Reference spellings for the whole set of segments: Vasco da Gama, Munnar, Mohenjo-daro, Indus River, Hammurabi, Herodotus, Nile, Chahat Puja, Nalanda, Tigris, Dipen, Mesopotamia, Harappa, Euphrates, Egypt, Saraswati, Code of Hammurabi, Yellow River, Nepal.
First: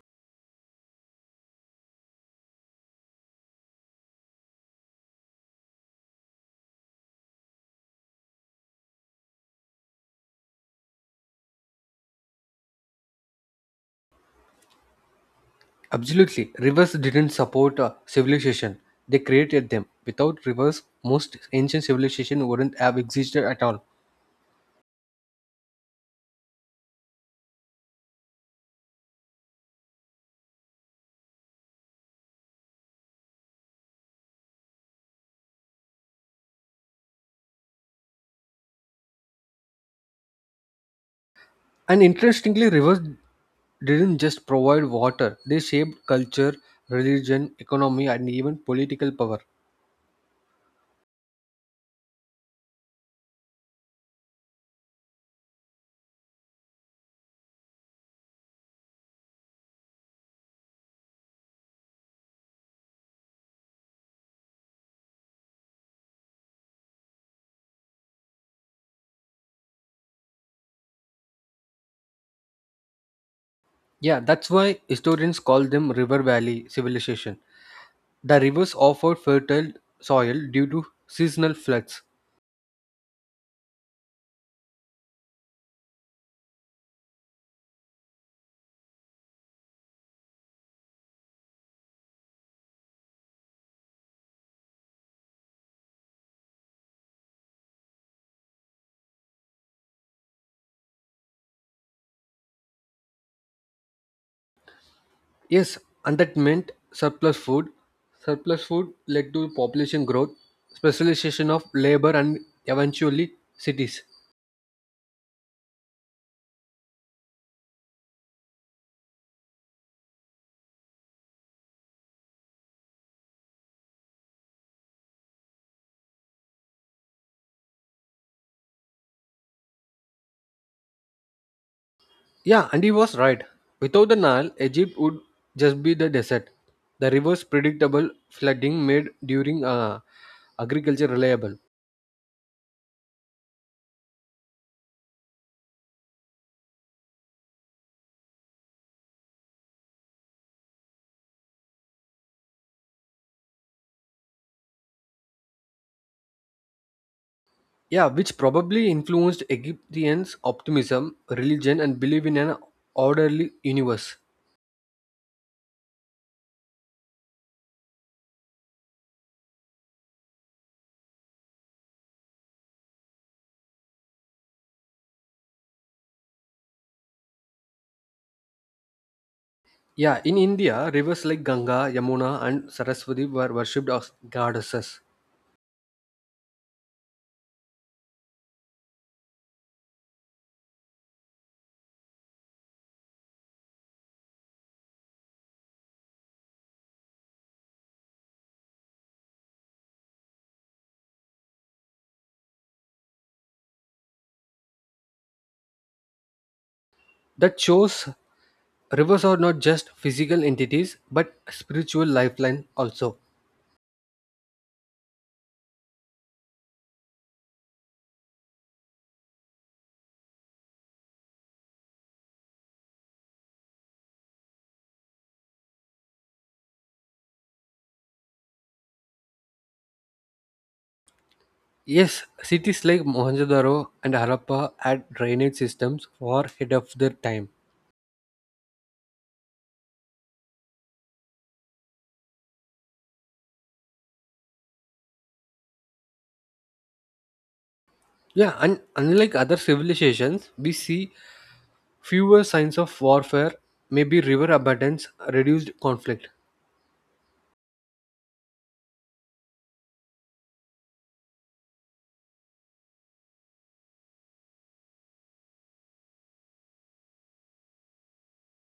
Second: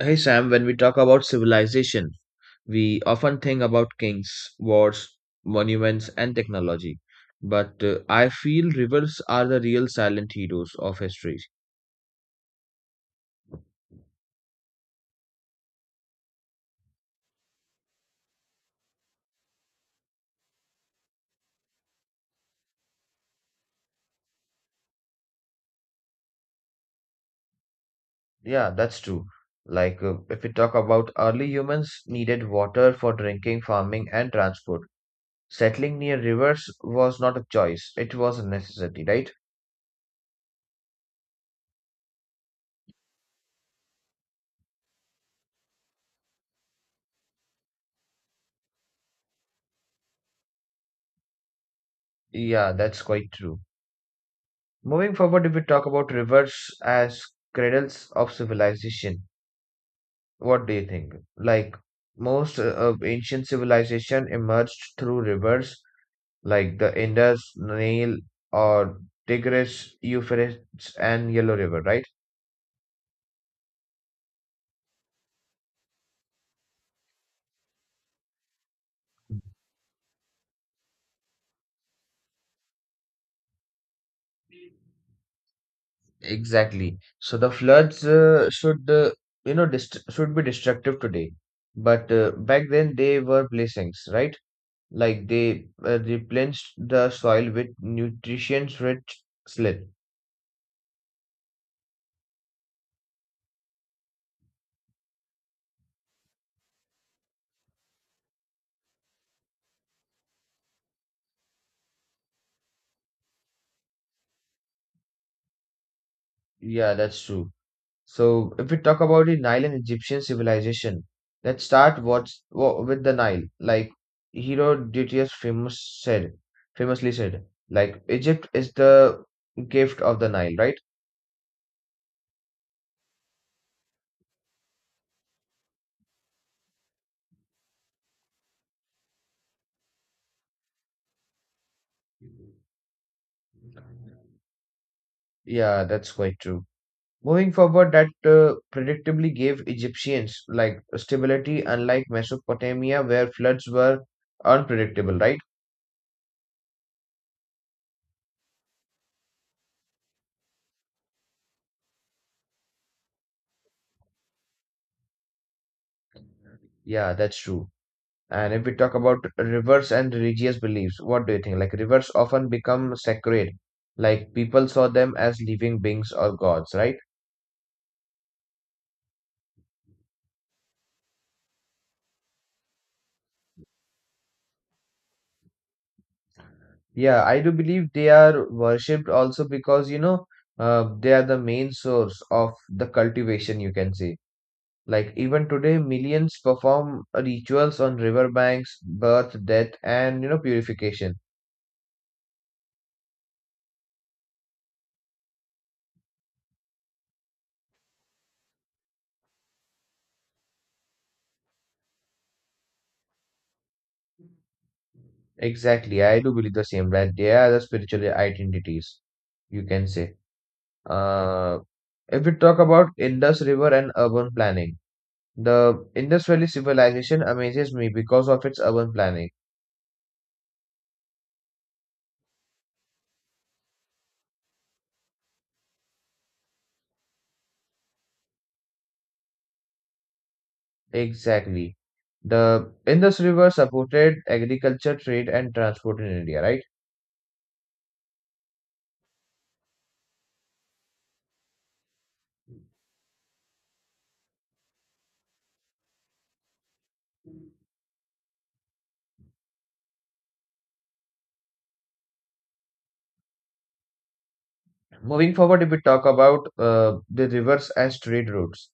Hey Sam, when we talk about civilization, we often think about kings, wars, monuments, and technology. But I feel rivers are the real silent heroes of history. Absolutely. Rivers didn't support civilization. They created them. Without rivers, most ancient civilization wouldn't have existed at all. Yeah, that's true. If we talk about early humans needed water for drinking, farming, and transport. Settling near rivers was not a choice, it was a necessity, right? And interestingly, rivers didn't just provide water. They shaped culture, religion, economy and even political power. Yeah, that's quite true. Moving forward, if we talk about rivers as cradles of civilization, what do you think? Like most of ancient civilization emerged through rivers like the Indus, Nile, or Tigris, Euphrates, and Yellow River, right? Yeah, that's why historians call them river valley civilization. The rivers offered fertile soil due to seasonal floods. Exactly. So the floods should you know dist should be destructive today, but back then they were blessings, right? Like they replenished the soil with nutrition-rich slip. Yes, and that meant surplus food. Surplus food led to population growth, specialization of labor, and eventually cities. Yeah, that's true. So, if we talk about the Nile and Egyptian civilization, let's start with the Nile. Like Herodotus famously said, like Egypt is the gift of the Nile, right? Yeah, and he was right. Without the Nile, Egypt would just be the desert. The river's predictable flooding made during agriculture reliable. Yeah, that's quite true. Moving forward, that predictably gave Egyptians like stability, unlike Mesopotamia, where floods were unpredictable, right? Yeah, which probably influenced Egyptians' optimism, religion, and belief in an orderly universe. Yeah, that's true. And if we talk about rivers and religious beliefs, what do you think? Like rivers often become sacred, like people saw them as living beings or gods, right? Yeah, in India, rivers like Ganga, Yamuna, and Saraswati were worshipped as goddesses. Yeah, I do believe they are worshipped also because you know they are the main source of the cultivation, you can say. Like even today, millions perform rituals on riverbanks, birth, death, and you know purification. That shows rivers are not just physical entities but spiritual lifeline also. Exactly, I do believe the same that they are the spiritual identities, you can say. Uh, if we talk about Indus River and urban planning, the Indus Valley civilization amazes me because of its urban planning. Yes, cities like Mohenjo-daro and Harappa had drainage systems far ahead of their time. Exactly. The Indus River supported agriculture, trade, and transport in India, right? Yeah, and unlike other civilizations, we see fewer signs of warfare, maybe river abundance, reduced conflict. Moving forward, if we talk about the rivers as trade routes,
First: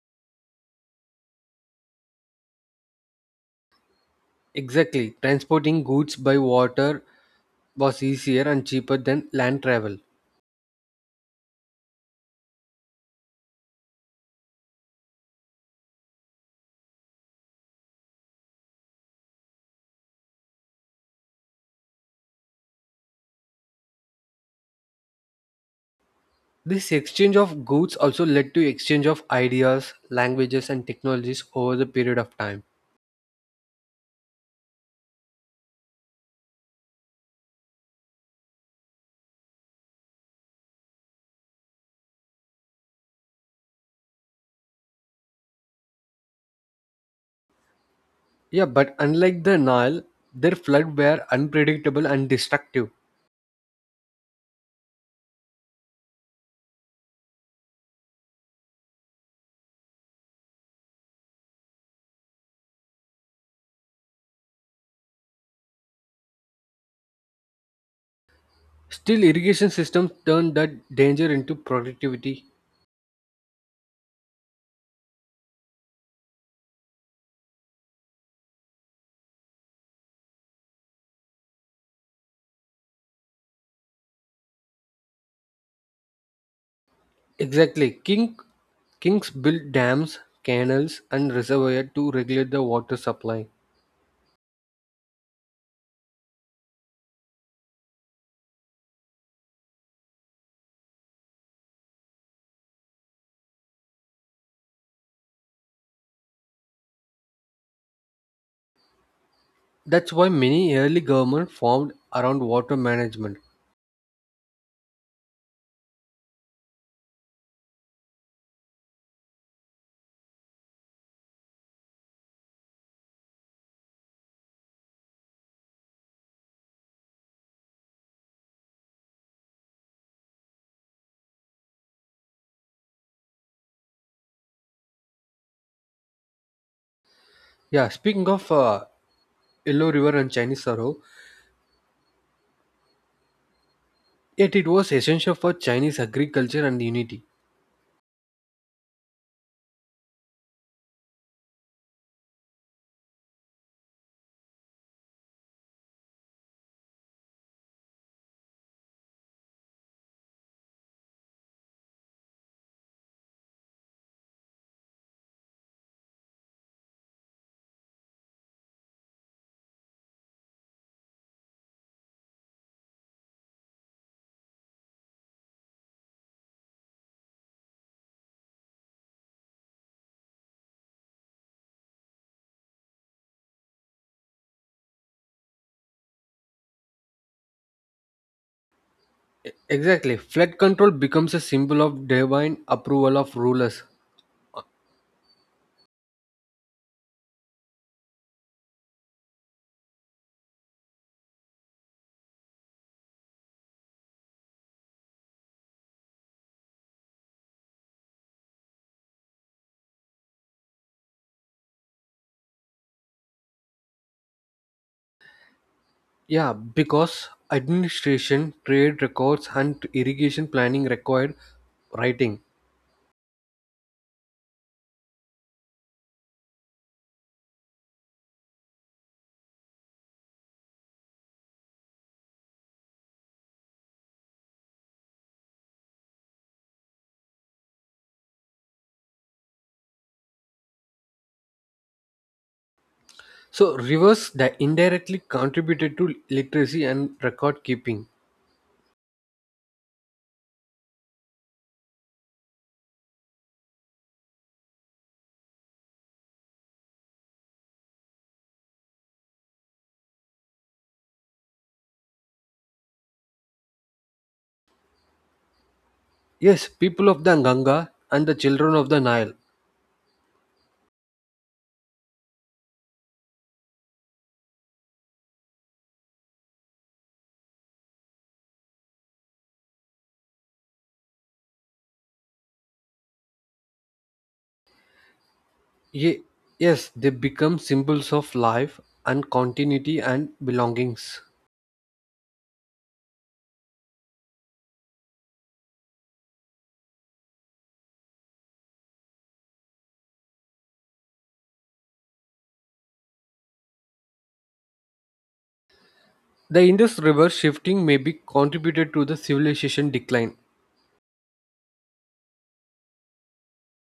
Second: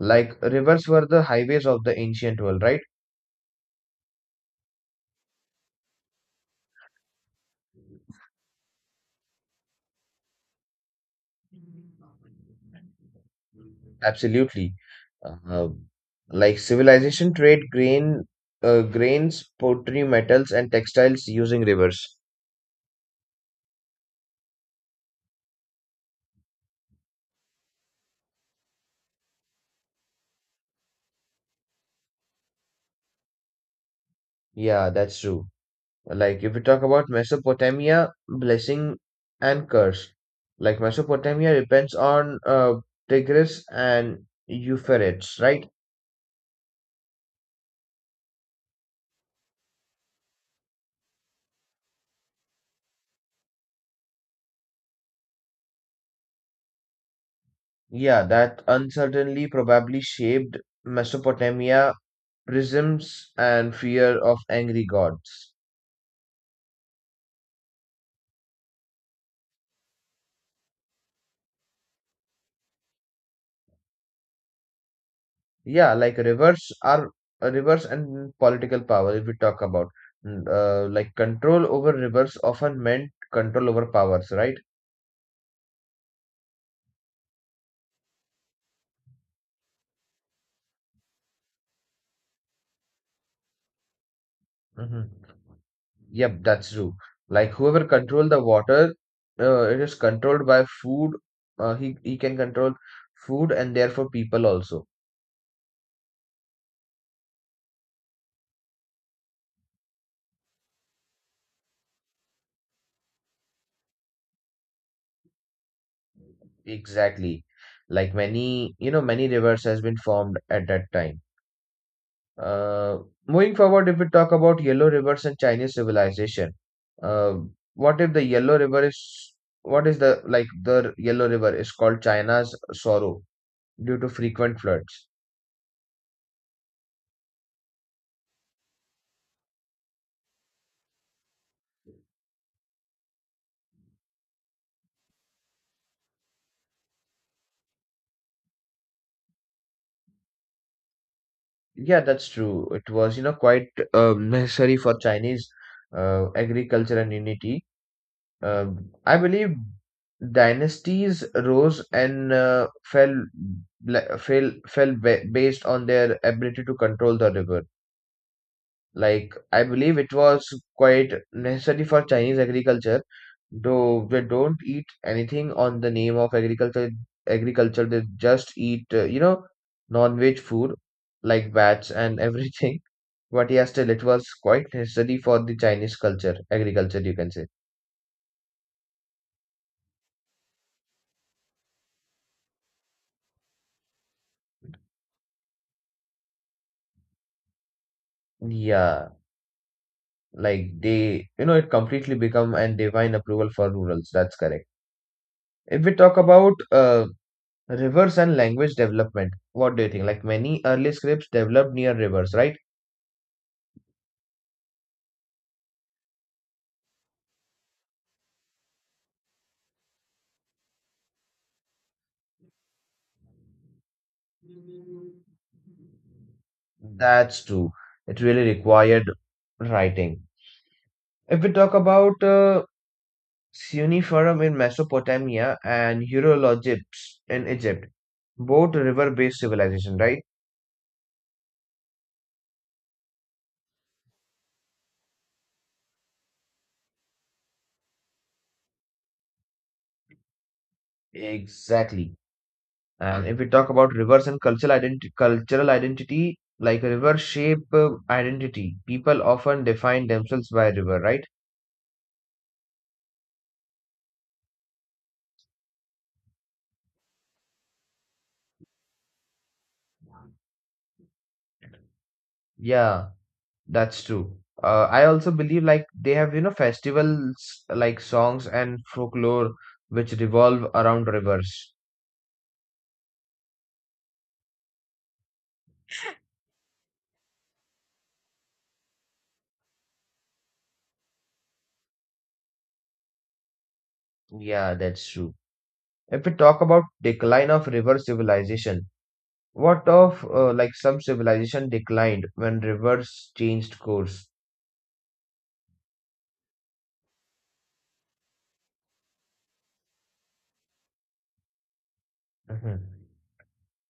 like rivers were the highways of the ancient world, right? Exactly, transporting goods by water was easier and cheaper than land travel. Absolutely. Uh, like civilization trade grains, pottery, metals, and textiles using rivers. This exchange of goods also led to exchange of ideas, languages, and technologies over the period of time. Yeah, that's true. Like if we talk about Mesopotamia, blessing and curse. Like Mesopotamia depends on Tigris and Euphrates, right? Yeah, but unlike the Nile, their flood were unpredictable and destructive. Yeah, that uncertainly probably shaped Mesopotamia prisms and fear of angry gods. Still, irrigation systems turned that danger into productivity. Yeah, like rivers and political power, if we talk about like control over rivers often meant control over powers, right? Exactly, kings built dams, canals, and reservoirs to regulate the water supply. hmm Yep, that's true. Like whoever control the water, it is controlled by food. He can control food and therefore people also. That's why many early governments formed around water management. Exactly. Like many, you know, many rivers has been formed at that time. Uh, Moving forward, if we talk about Yellow Rivers and Chinese civilization, uh, what if the Yellow River is what is the like the Yellow River is called China's sorrow due to frequent floods? Yeah, speaking of Yellow River and Chinese Sorrow, yet it was essential for Chinese agriculture and unity. Yeah, that's true. It was you know quite necessary for Chinese agriculture and unity. I believe dynasties rose and fell based on their ability to control the river. Like, I believe it was quite necessary for Chinese agriculture, though they don't eat anything on the name of agriculture. Agriculture, they just eat, you know, non-veg food like bats and everything. But yeah, still, it was quite necessary for the Chinese culture, agriculture, you can say. Exactly. Flood control becomes a symbol of divine approval of rulers. Uh, Yeah, like they, you know, it completely become an divine approval for rurals. That's correct. If we talk about rivers and language development. What do you think? Like many early scripts developed near rivers, right? Yeah, because administration, trade records, and irrigation planning required writing. That's true. It really required writing. If we talk about cuneiform in Mesopotamia and hieroglyphs in Egypt, both river-based civilization, right? So rivers that indirectly contributed to literacy and record keeping. Exactly. And if we talk about rivers and cultural identity, like river shape identity, people often define themselves by river, right? Yes, people of the Ganga and the children of the Nile. Yeah, that's true. I also believe like they have, you know, festivals like songs and folklore which revolve around rivers. Ye- yes, they become symbols of life and continuity and belongings. Yeah, that's true. If we talk about decline of river civilization, what of like some civilization declined when rivers changed course? The Indus River shifting may be contributed to the civilization decline. Mhm.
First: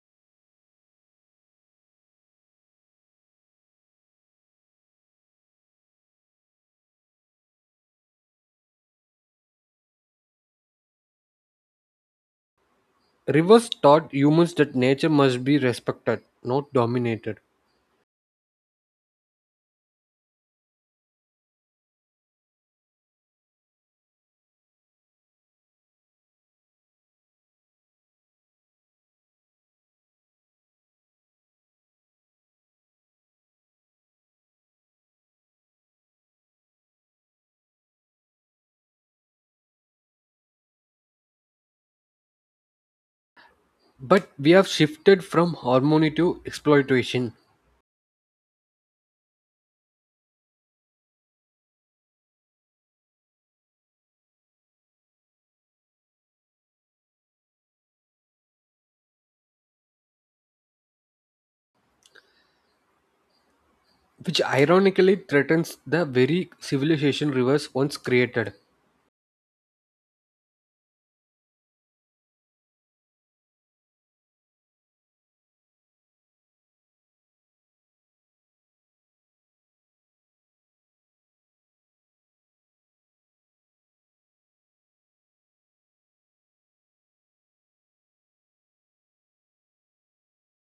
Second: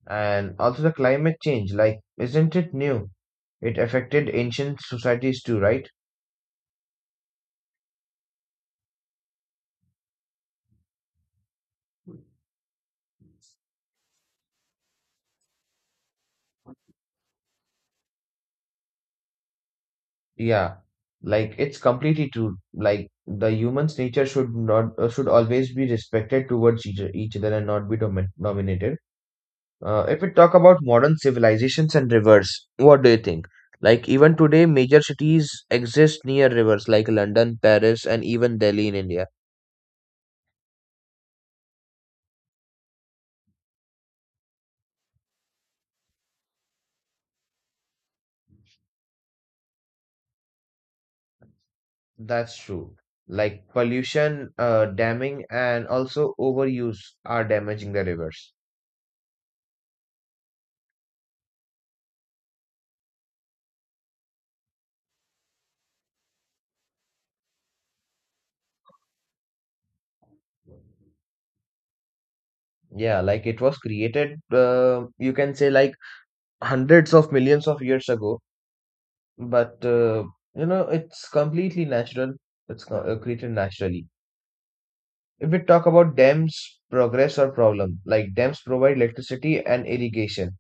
And also the climate change, like, isn't it new? It affected ancient societies too, right? Rivers taught humans that nature must be respected, not dominated. Yeah, like it's completely true. Like the human's nature should not should always be respected towards each other and not be dominated. If we talk about modern civilizations and rivers, what do you think? Like even today, major cities exist near rivers like London, Paris, and even Delhi in India. But we have shifted from harmony to exploitation, That's true. Like pollution, damming, and also overuse are damaging the rivers. which ironically threatens the very civilization rivers once created. Yeah, like it was created, you can say like hundreds of millions of years ago, but you know it's completely natural. It's created naturally. If we talk about dams, progress or problem, like dams provide electricity and irrigation.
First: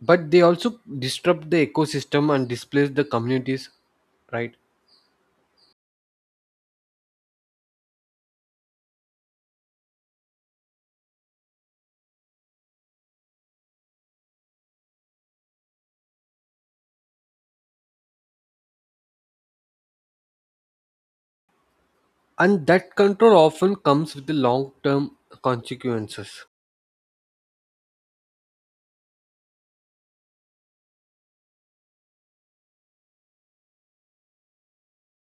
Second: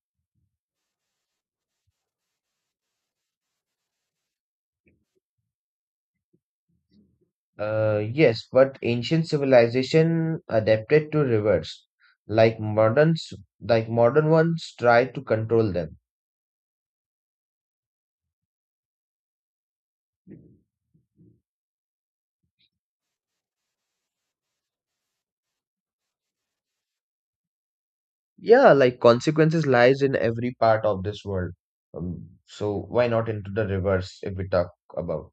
But they also disrupt the ecosystem and displace the communities, right? Yes, but ancient civilization adapted to rivers, like moderns, like modern ones try to control them. And that control often comes with the long term consequences. Yeah, like consequences lies in every part of this world. So why not into the rivers if we talk about?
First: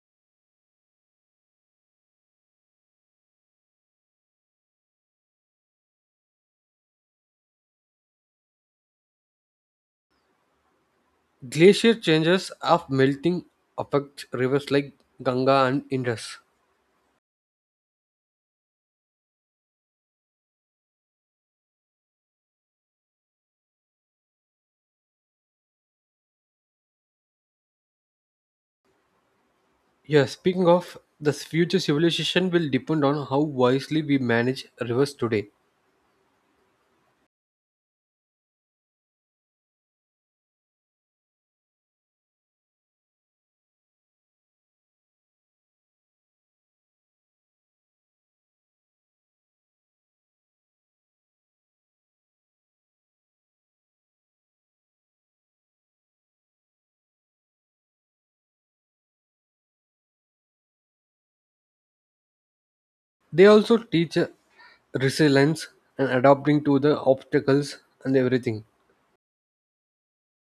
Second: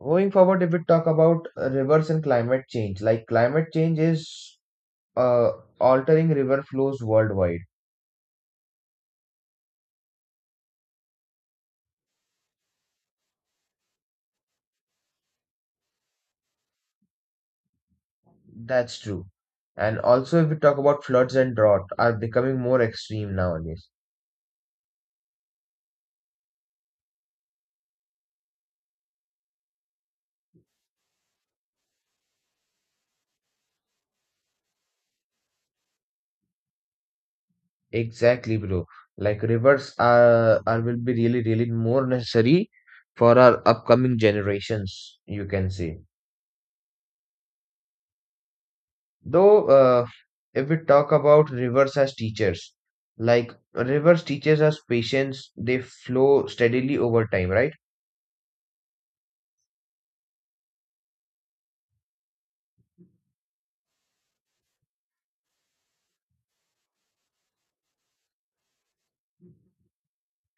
Going forward, if we talk about rivers and climate change, like climate change is uh, altering river flows worldwide. Glacier changes of melting affect rivers like Ganga and Indus. That's true. And also, if we talk about floods and drought, are becoming more extreme nowadays. Yeah, speaking of, the future civilization will depend on how wisely we manage rivers today. Exactly, bro. Like rivers are will be really, really more necessary for our upcoming generations, you can say. Though, if we talk about rivers as teachers, like rivers teaches us patience, they flow steadily over time, right? They also teach resilience and adapting to the obstacles and everything.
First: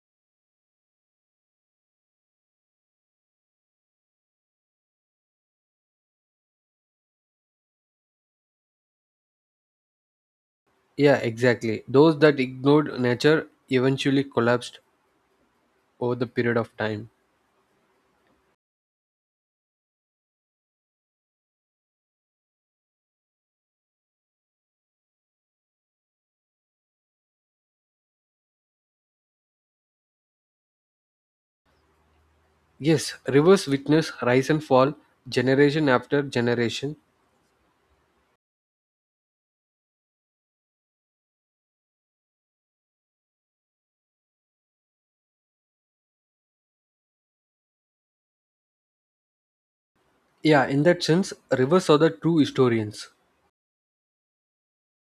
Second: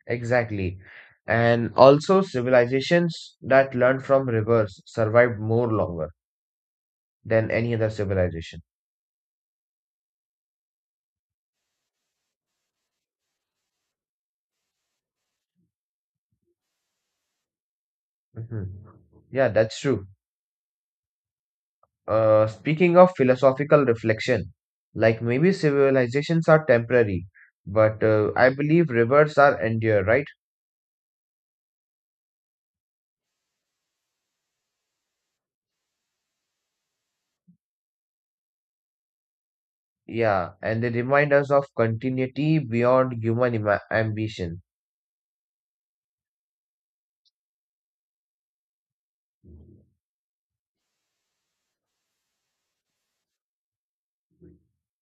Exactly. And also, civilizations that learned from rivers survived more longer than any other civilization. Yeah, exactly. Those that ignored nature eventually collapsed over the period of time. hmm Yeah, that's true. Speaking of philosophical reflection, like maybe civilizations are temporary, but I believe rivers are endure, right? Yes, rivers witness rise and fall generation after generation. Yeah, and they remind us of continuity beyond ambition. Yeah, in that sense, rivers are the true historians.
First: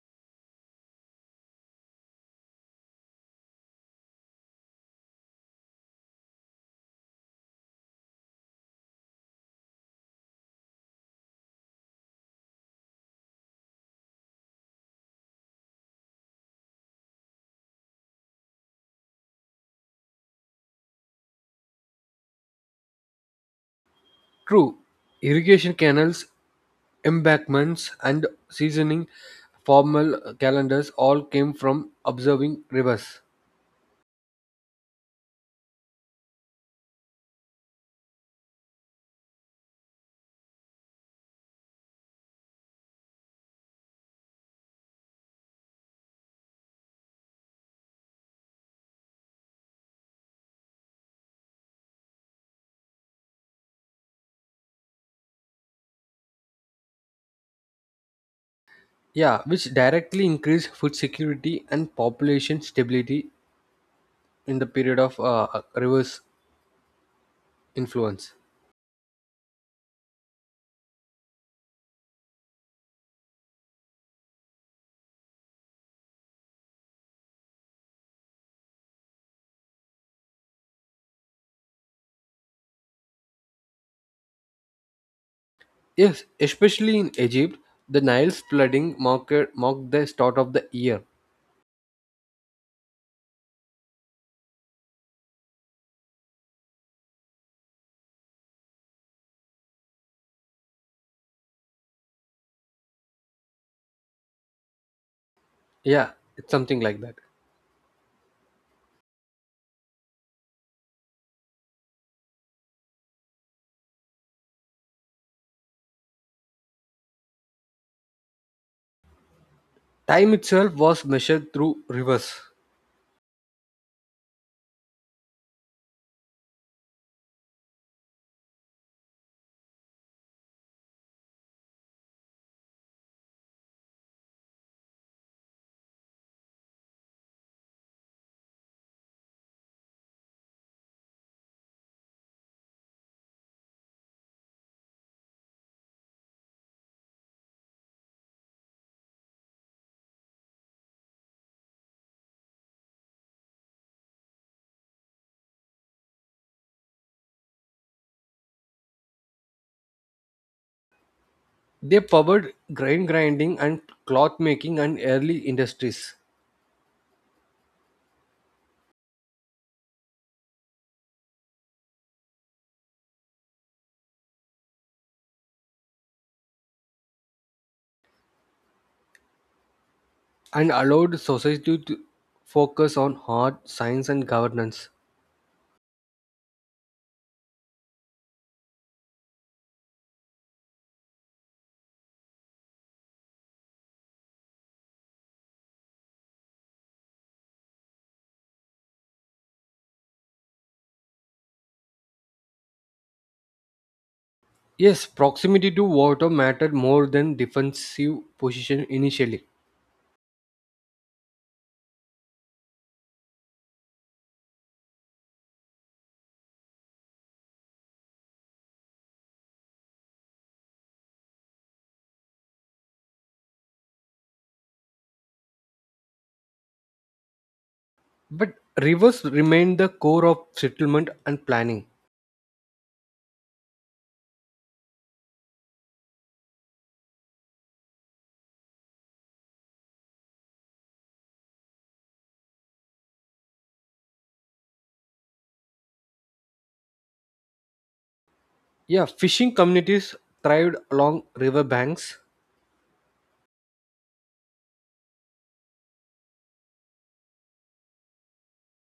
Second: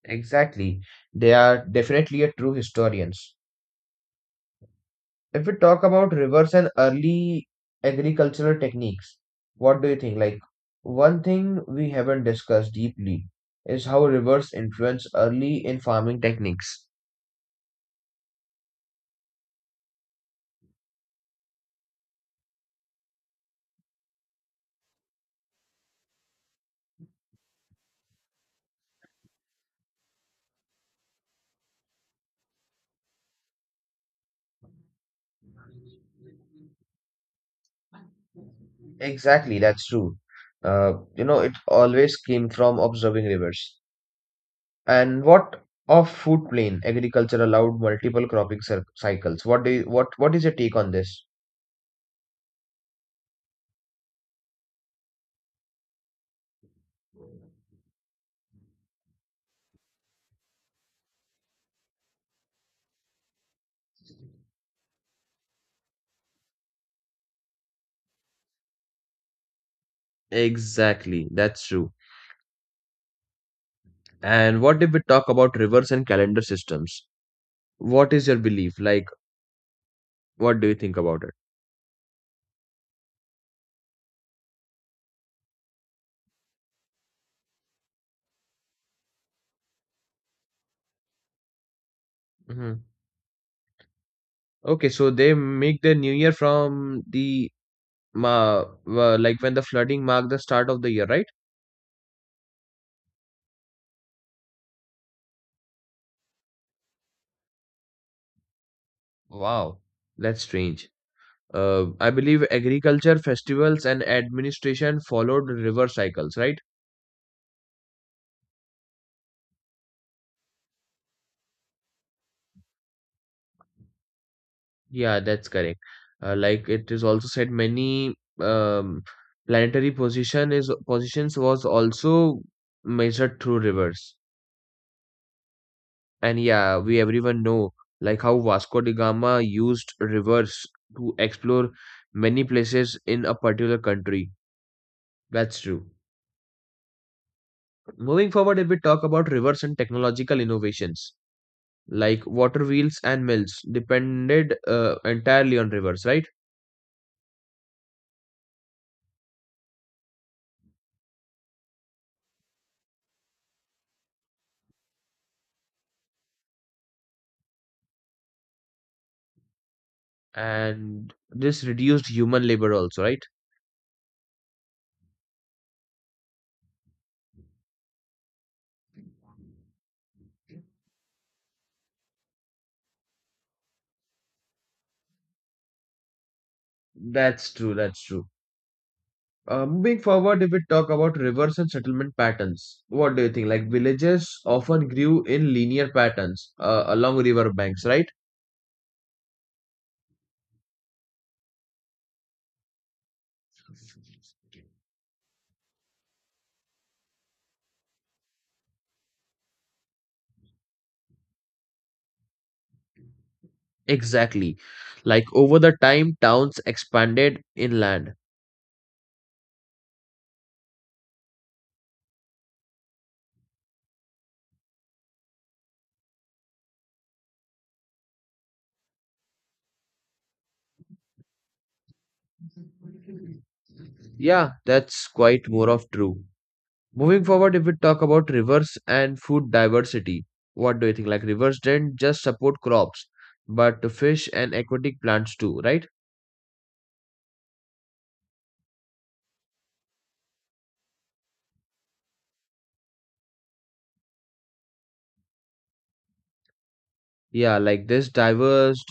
Exactly. They are definitely a true historians. If we talk about rivers and early agricultural techniques, what do you think? Like, one thing we haven't discussed deeply is how rivers influence early in farming techniques. True, irrigation canals, embankments, and seasoning formal calendars all came from observing rivers. Exactly, that's true. You know, it always came from observing rivers. And what of food plain agriculture allowed multiple cycles? What do you, what is your take on this? Yeah, which directly increased food security and population stability in the period of rivers influence. Exactly, that's true. And what if we talk about rivers and calendar systems? What is your belief? Like, what do you think about it? Yes, especially in Egypt, the Nile's flooding marked the start of the year. hmm Okay, so they make the new year from the ma like when the flooding marked the start of the year, right? Yeah, it's something like that. Wow, that's strange. I believe agriculture festivals and administration followed river cycles, right? Time itself was measured through rivers. Yeah, that's correct. Like it is also said, many um, planetary positions was also measured through rivers. And yeah, we everyone know like how Vasco da Gama used rivers to explore many places in a particular country. That's true. Moving forward, if we talk about rivers and technological innovations, like water wheels and mills depended entirely on rivers, right? They powered grain grinding and cloth making and early industries, And this reduced human labor also, right? and allowed society to focus on art, science, and governance. That's true. Moving forward, if we talk about rivers and settlement patterns, what do you think? Like villages often grew in linear patterns along river banks, right? Yes, proximity to water mattered more than defensive position initially, Exactly. Like over the time, towns expanded inland. but rivers remained the core of settlement and planning. Yeah, that's quite more of true. Moving forward, if we talk about rivers and food diversity, what do you think? Like rivers didn't just support crops, but fish and aquatic plants too, right? Yeah, fishing communities thrived along river banks. Yeah, like this diverse,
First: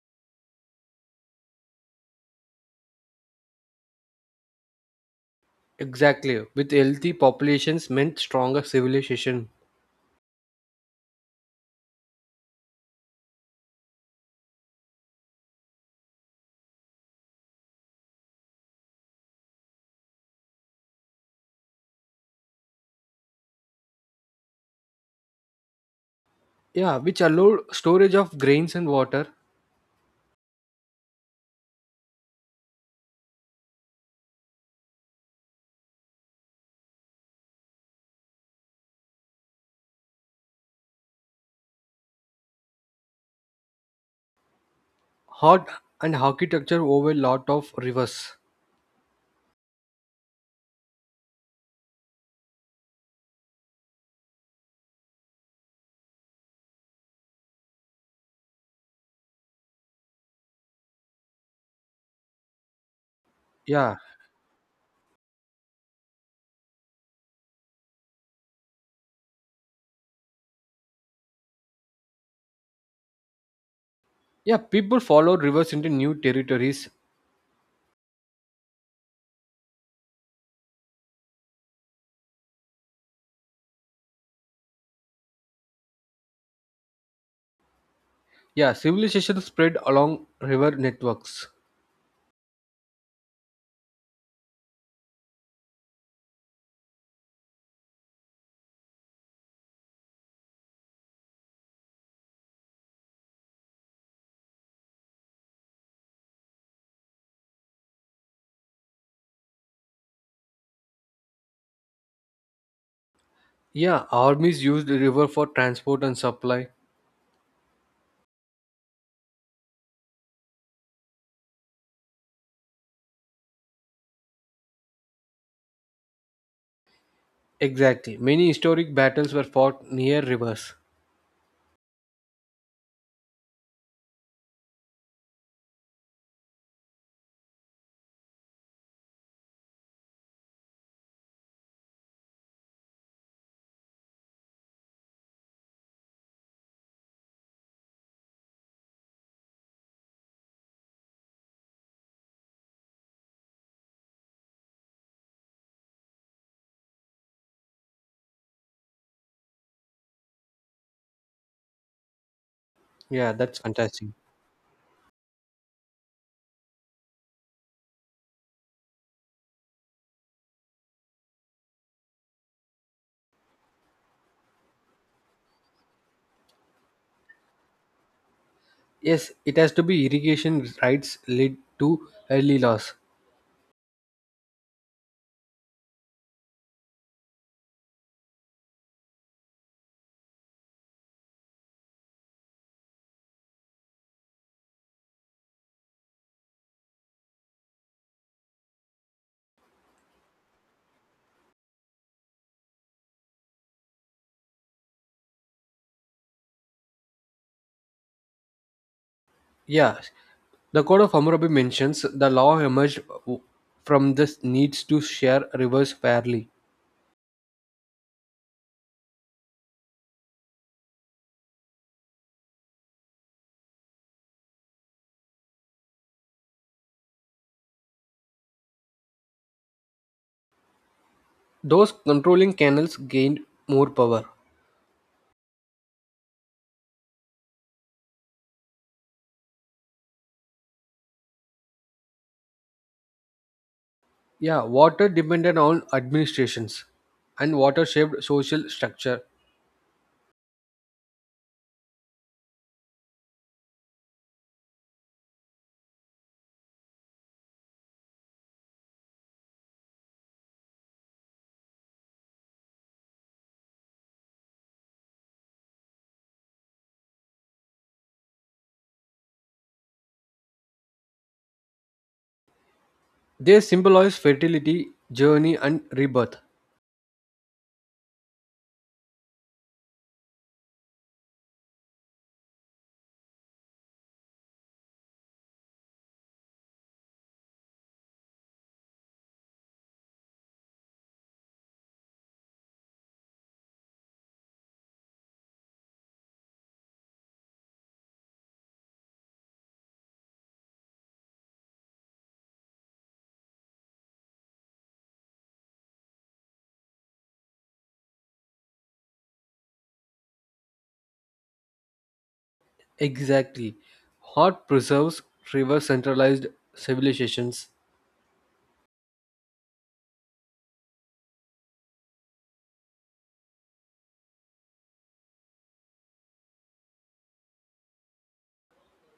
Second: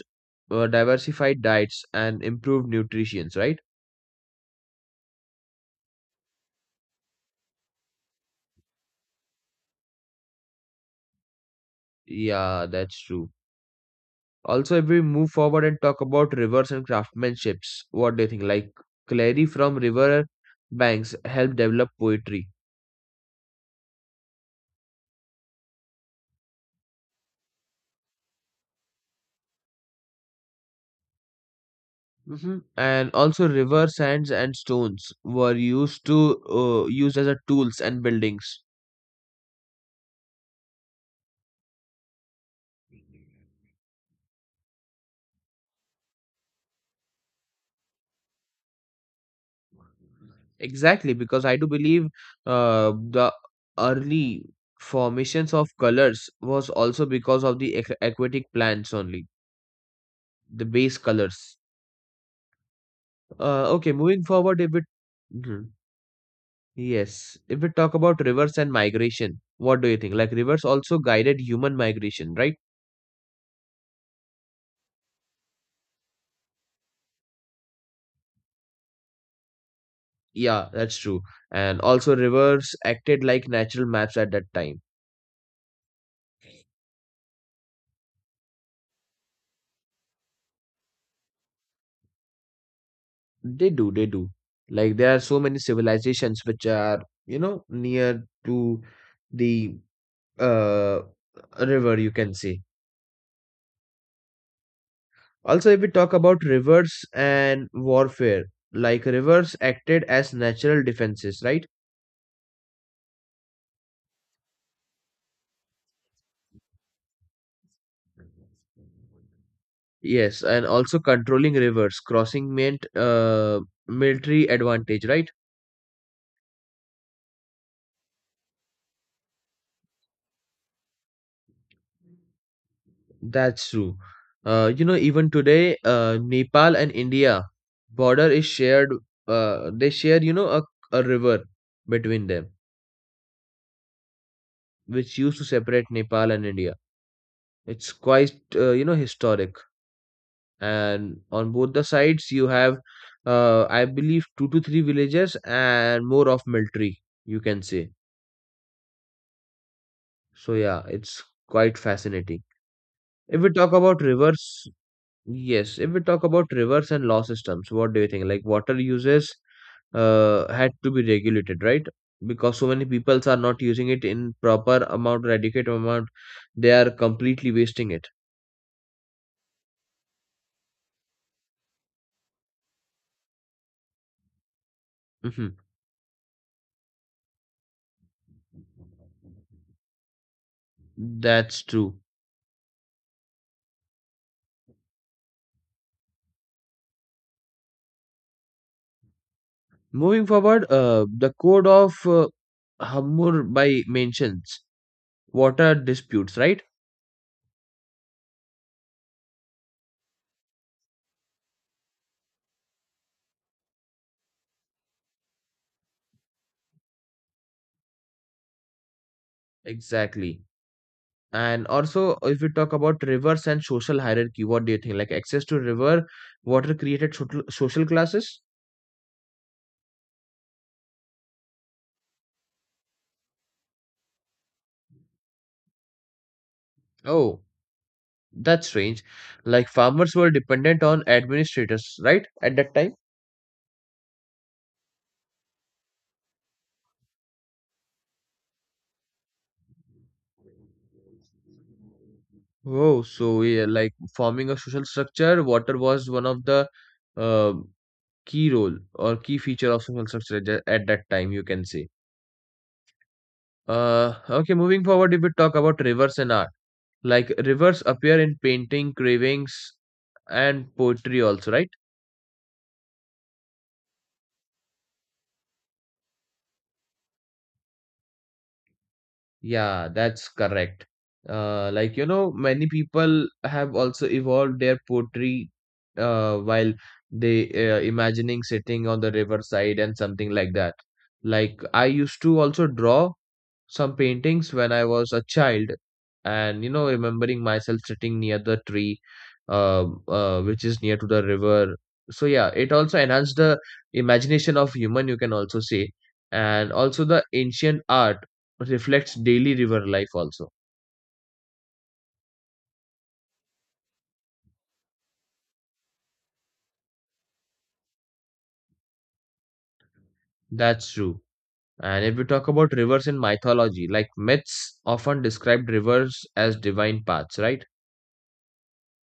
uh, diversified diets and improved nutritions, right? Exactly, with healthy populations meant stronger civilization. Yeah, that's true. Also, if we move forward and talk about rivers and craftsmanships, what do you think? Like Clary from river banks helped develop poetry. Yeah, which allowed storage of grains and water. And also, river sands and stones were used as a tools and buildings. Hot and architecture over lot of rivers. Exactly, because I do believe the early formations of colors was also because of the aquatic plants only, the base colors. Okay, Yeah. moving forward, if it Mhm. Yes, if we talk about rivers and migration, what do you think? Like rivers also guided human migration, right? Yeah, people followed rivers into new territories. Yeah, that's true. And also rivers acted like natural maps at that time. Yeah, civilization spread along river networks. They do, they do. Like there are so many civilizations which are, you know, near to the uh river, you can say. Also, if we talk about rivers and warfare, like rivers acted as natural defenses, right? Yeah, armies used the river for transport and supply. Yes, and also controlling rivers, crossing meant military advantage, right? Exactly. Many historic battles were fought near rivers. That's true. You know, even today, Nepal and India border is shared. They share, you know, a river between them, which used to separate Nepal and India. It's quite, you know, historic. And on both the sides, you have, I believe, two to three villages and more of military, you can say. So yeah, it's quite fascinating. Yeah, If we that's talk about fantastic. rivers, Yes, if we talk about rivers and law systems, what do you think? Like water uses had to be regulated, right? Because so many peoples are not using it in proper amount or adequate amount, they are completely wasting it. Yes, it has to be irrigation rights led to early laws. Hmm. That's true. Moving forward, the code of Hammurabi mentions water disputes, right? Yeah, the Code of Hammurabi mentions the law emerged from this needs to share rivers fairly. Exactly. And also, if we talk about rivers and social hierarchy, what do you think? Like access to river, water created social classes? Those controlling canals gained more power. Oh, that's strange. Like farmers were dependent on administrators, right? At that time. Yeah, water depended on administrations and water shaped social structure. Oh, so yeah, like forming a social structure, water was one of the uh, key role or key feature of social structure at that time, you can say. Okay, moving forward, if we talk about rivers and art, like rivers appear in painting, carvings, and poetry also, right? They symbolize fertility, journey, and rebirth. Yeah, that's correct. Like, you know, many people have also evolved their poetry while they imagining sitting on the riverside and something like that. Like, I used to also draw some paintings when I was a child, and you know, remembering myself sitting near the tree, which is near to the river. So yeah, it also enhanced the imagination of human. You can also say, and also the ancient art reflects daily river life. Also, Exactly. Hot preserves river centralized civilizations. that's true. And if we talk about rivers in mythology, like myths often described rivers as divine paths, right?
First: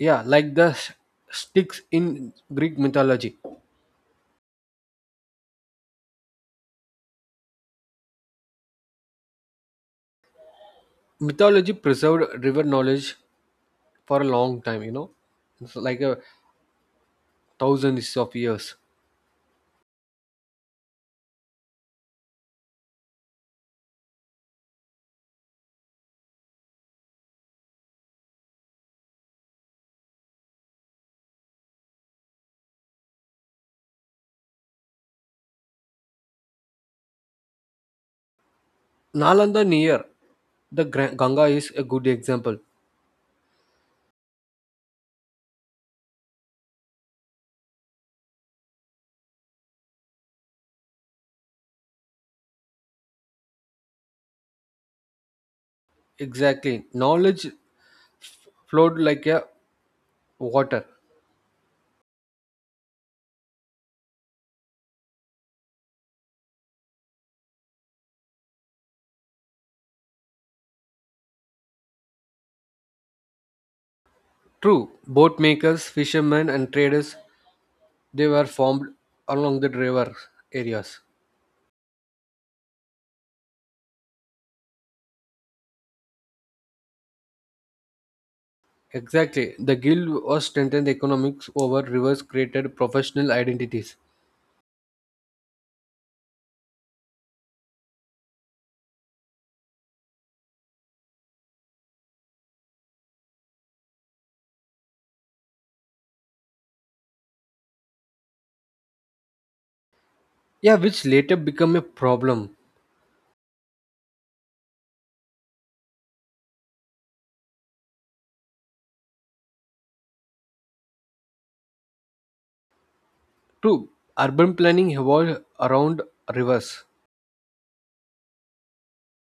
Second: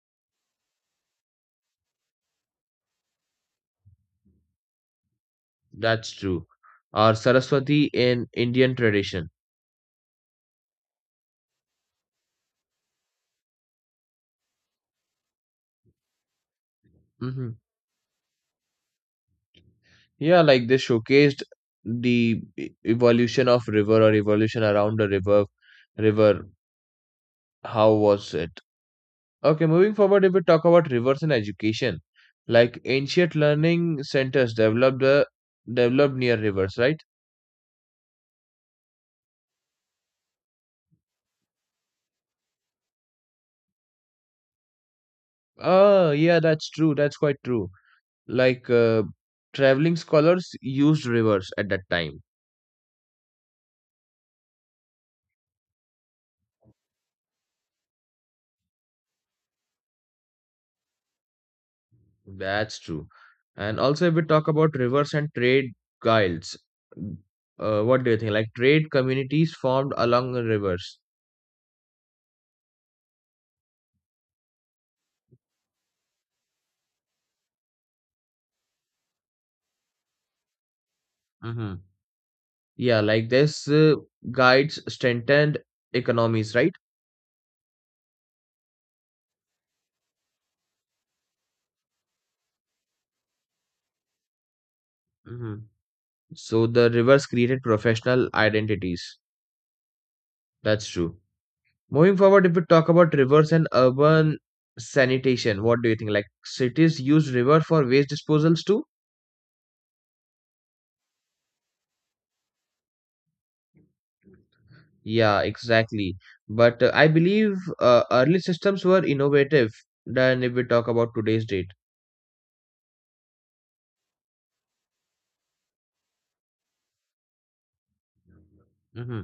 Yeah, like the Styx in Greek mythology. That's true. Or Saraswati in Indian tradition. Mythology preserved river knowledge for a long time, you know, it's like a Mhm. thousands of years. Yeah, like they showcased the evolution of river or evolution around the river. River, how was it? Okay, moving forward, if we talk about rivers in education, like ancient learning centers developed developed near rivers, right? Nalanda near the Ganga is a good example. Oh, yeah, that's true. That's quite true. Like traveling scholars used rivers at that time. Exactly. Knowledge flowed like a water. That's true. And also, if we talk about rivers and trade guilds, what do you think? Like trade communities formed along the rivers. True, boat makers, fishermen, and traders they were formed along the river areas. Mm-hmm. Yeah, like this guides strengthened economies, right? Exactly. The guild was strengthened economics over rivers created professional identities. Mm-hmm. So the rivers created professional identities. That's true. Moving forward, if we talk about rivers and urban sanitation, what do you think? Like cities use river for waste disposals too? Yeah, which later became a problem. Yeah, exactly. But I believe early systems were innovative than if we talk about today's date. True, urban planning evolved around rivers. Hmm.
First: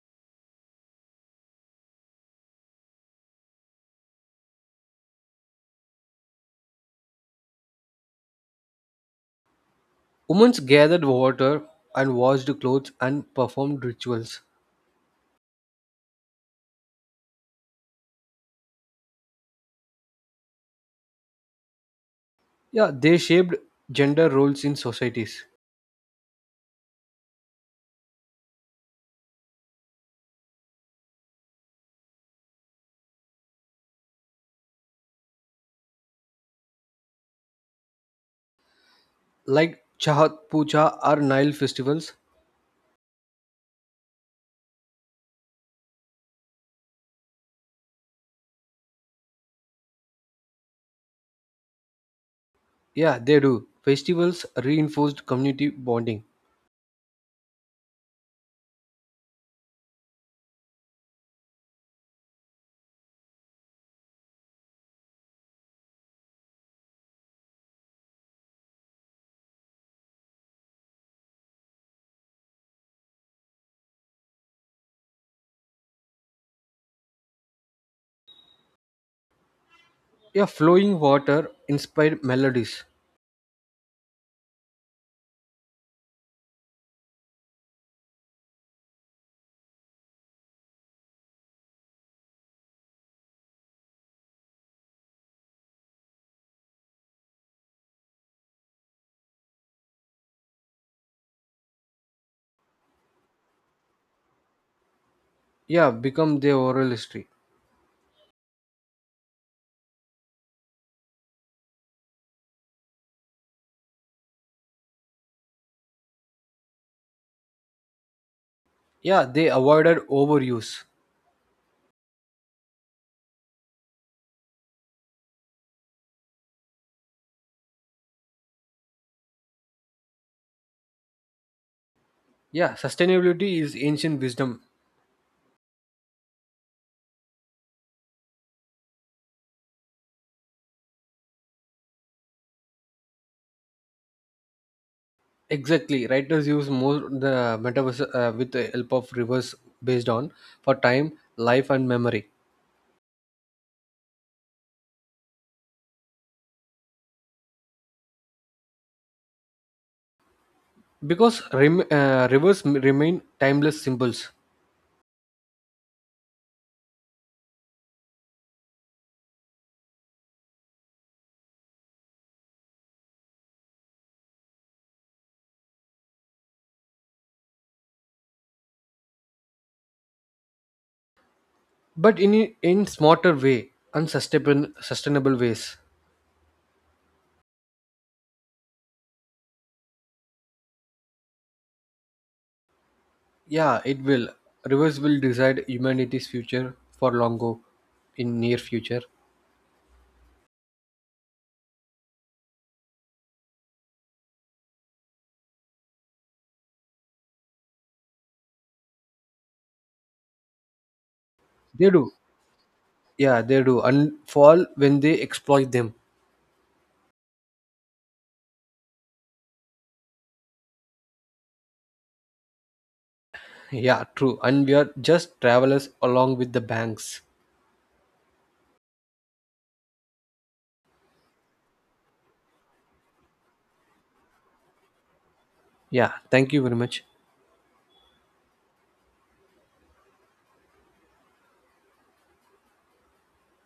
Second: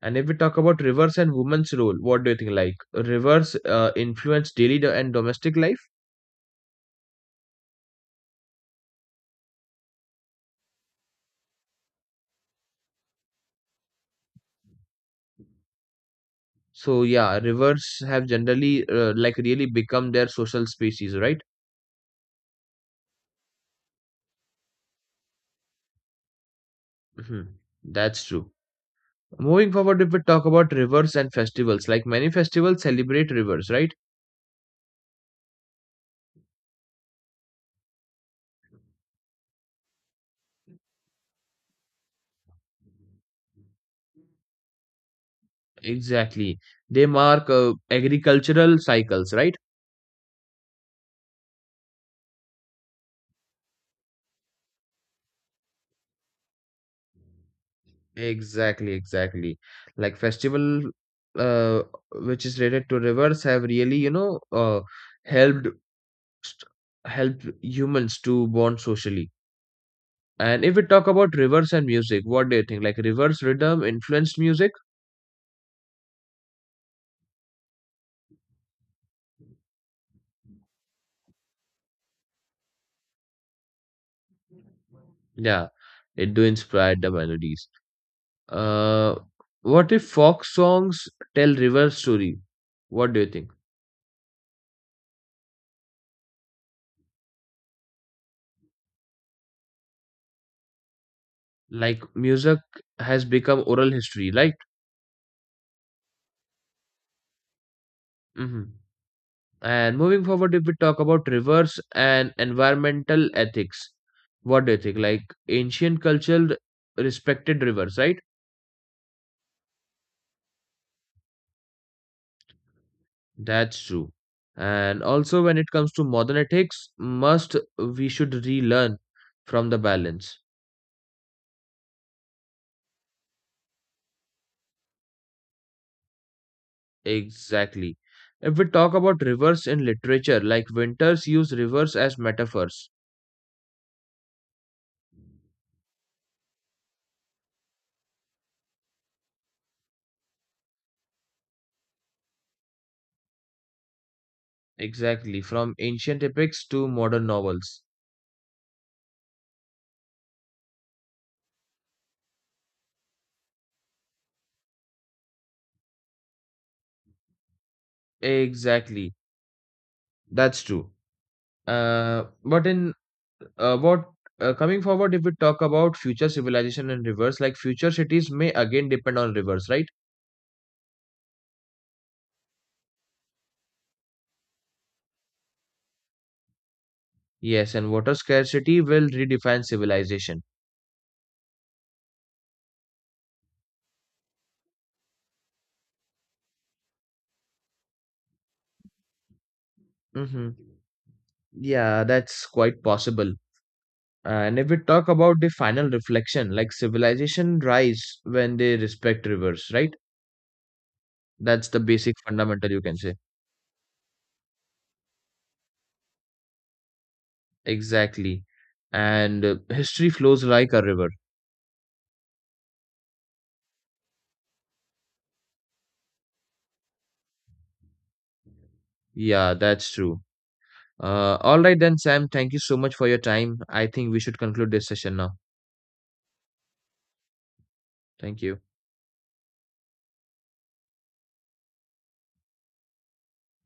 And if we talk about rivers and women's role, what do you think? Like rivers influence daily and domestic life. Women gathered water and washed clothes and performed rituals. So yeah, rivers have generally like really become their social species, right? Yeah, they shaped gender roles in societies. Hmm. That's true. Moving forward, if we talk about rivers and festivals, like many festivals celebrate rivers, right? Like Chahat Puja or Nile festivals. Exactly. They mark agricultural cycles, right? Yeah, they do. Festivals reinforced community bonding. Exactly, exactly. Like festival, uh, which is related to rivers, have really, you know, helped st- helped humans to bond socially. And if we talk about rivers and music, what do you think? Like rivers rhythm influenced music? Yeah, flowing water inspired melodies. Yeah, it do inspire the melodies. Uh, what if folk songs tell river story? What do you think? Like music has become oral history, right? Yeah, become their oral history. Mm-hmm. And moving forward, if we talk about rivers and environmental ethics, what do you think? Like ancient culture respected rivers, right? Yeah, they avoided overuse. That's true. And also, when it comes to modern ethics, must we should relearn from the balance. Yeah, sustainability is ancient wisdom. Exactly. If we talk about rivers in literature, like winters use rivers as metaphors. Exactly, writers use more the metaverse with the help of rivers based on for time, life, and memory Exactly. From ancient epics to modern novels. because rivers remain timeless symbols. Exactly. That's true. But in what Coming forward, if we talk about future civilization and rivers, like future cities may again depend on rivers, right? But in smarter way unsustainable sustainable ways. Yes, and water scarcity will redefine civilization. Yeah, it will. Rivers will decide humanity's future for long go in near future. Mm-hmm. Yeah, that's quite possible. And if we talk about the final reflection, like civilization rise when they respect rivers, right? That's the They do. basic fundamental you can say. Yeah, they do, and fall when they exploit them. Exactly. And history flows like a river. Yeah, true, and we are just travelers along with the banks. Yeah, that's true. All right then, Sam. Thank you so much for your time. I think we should conclude this session now. Yeah, thank you very much. Thank you.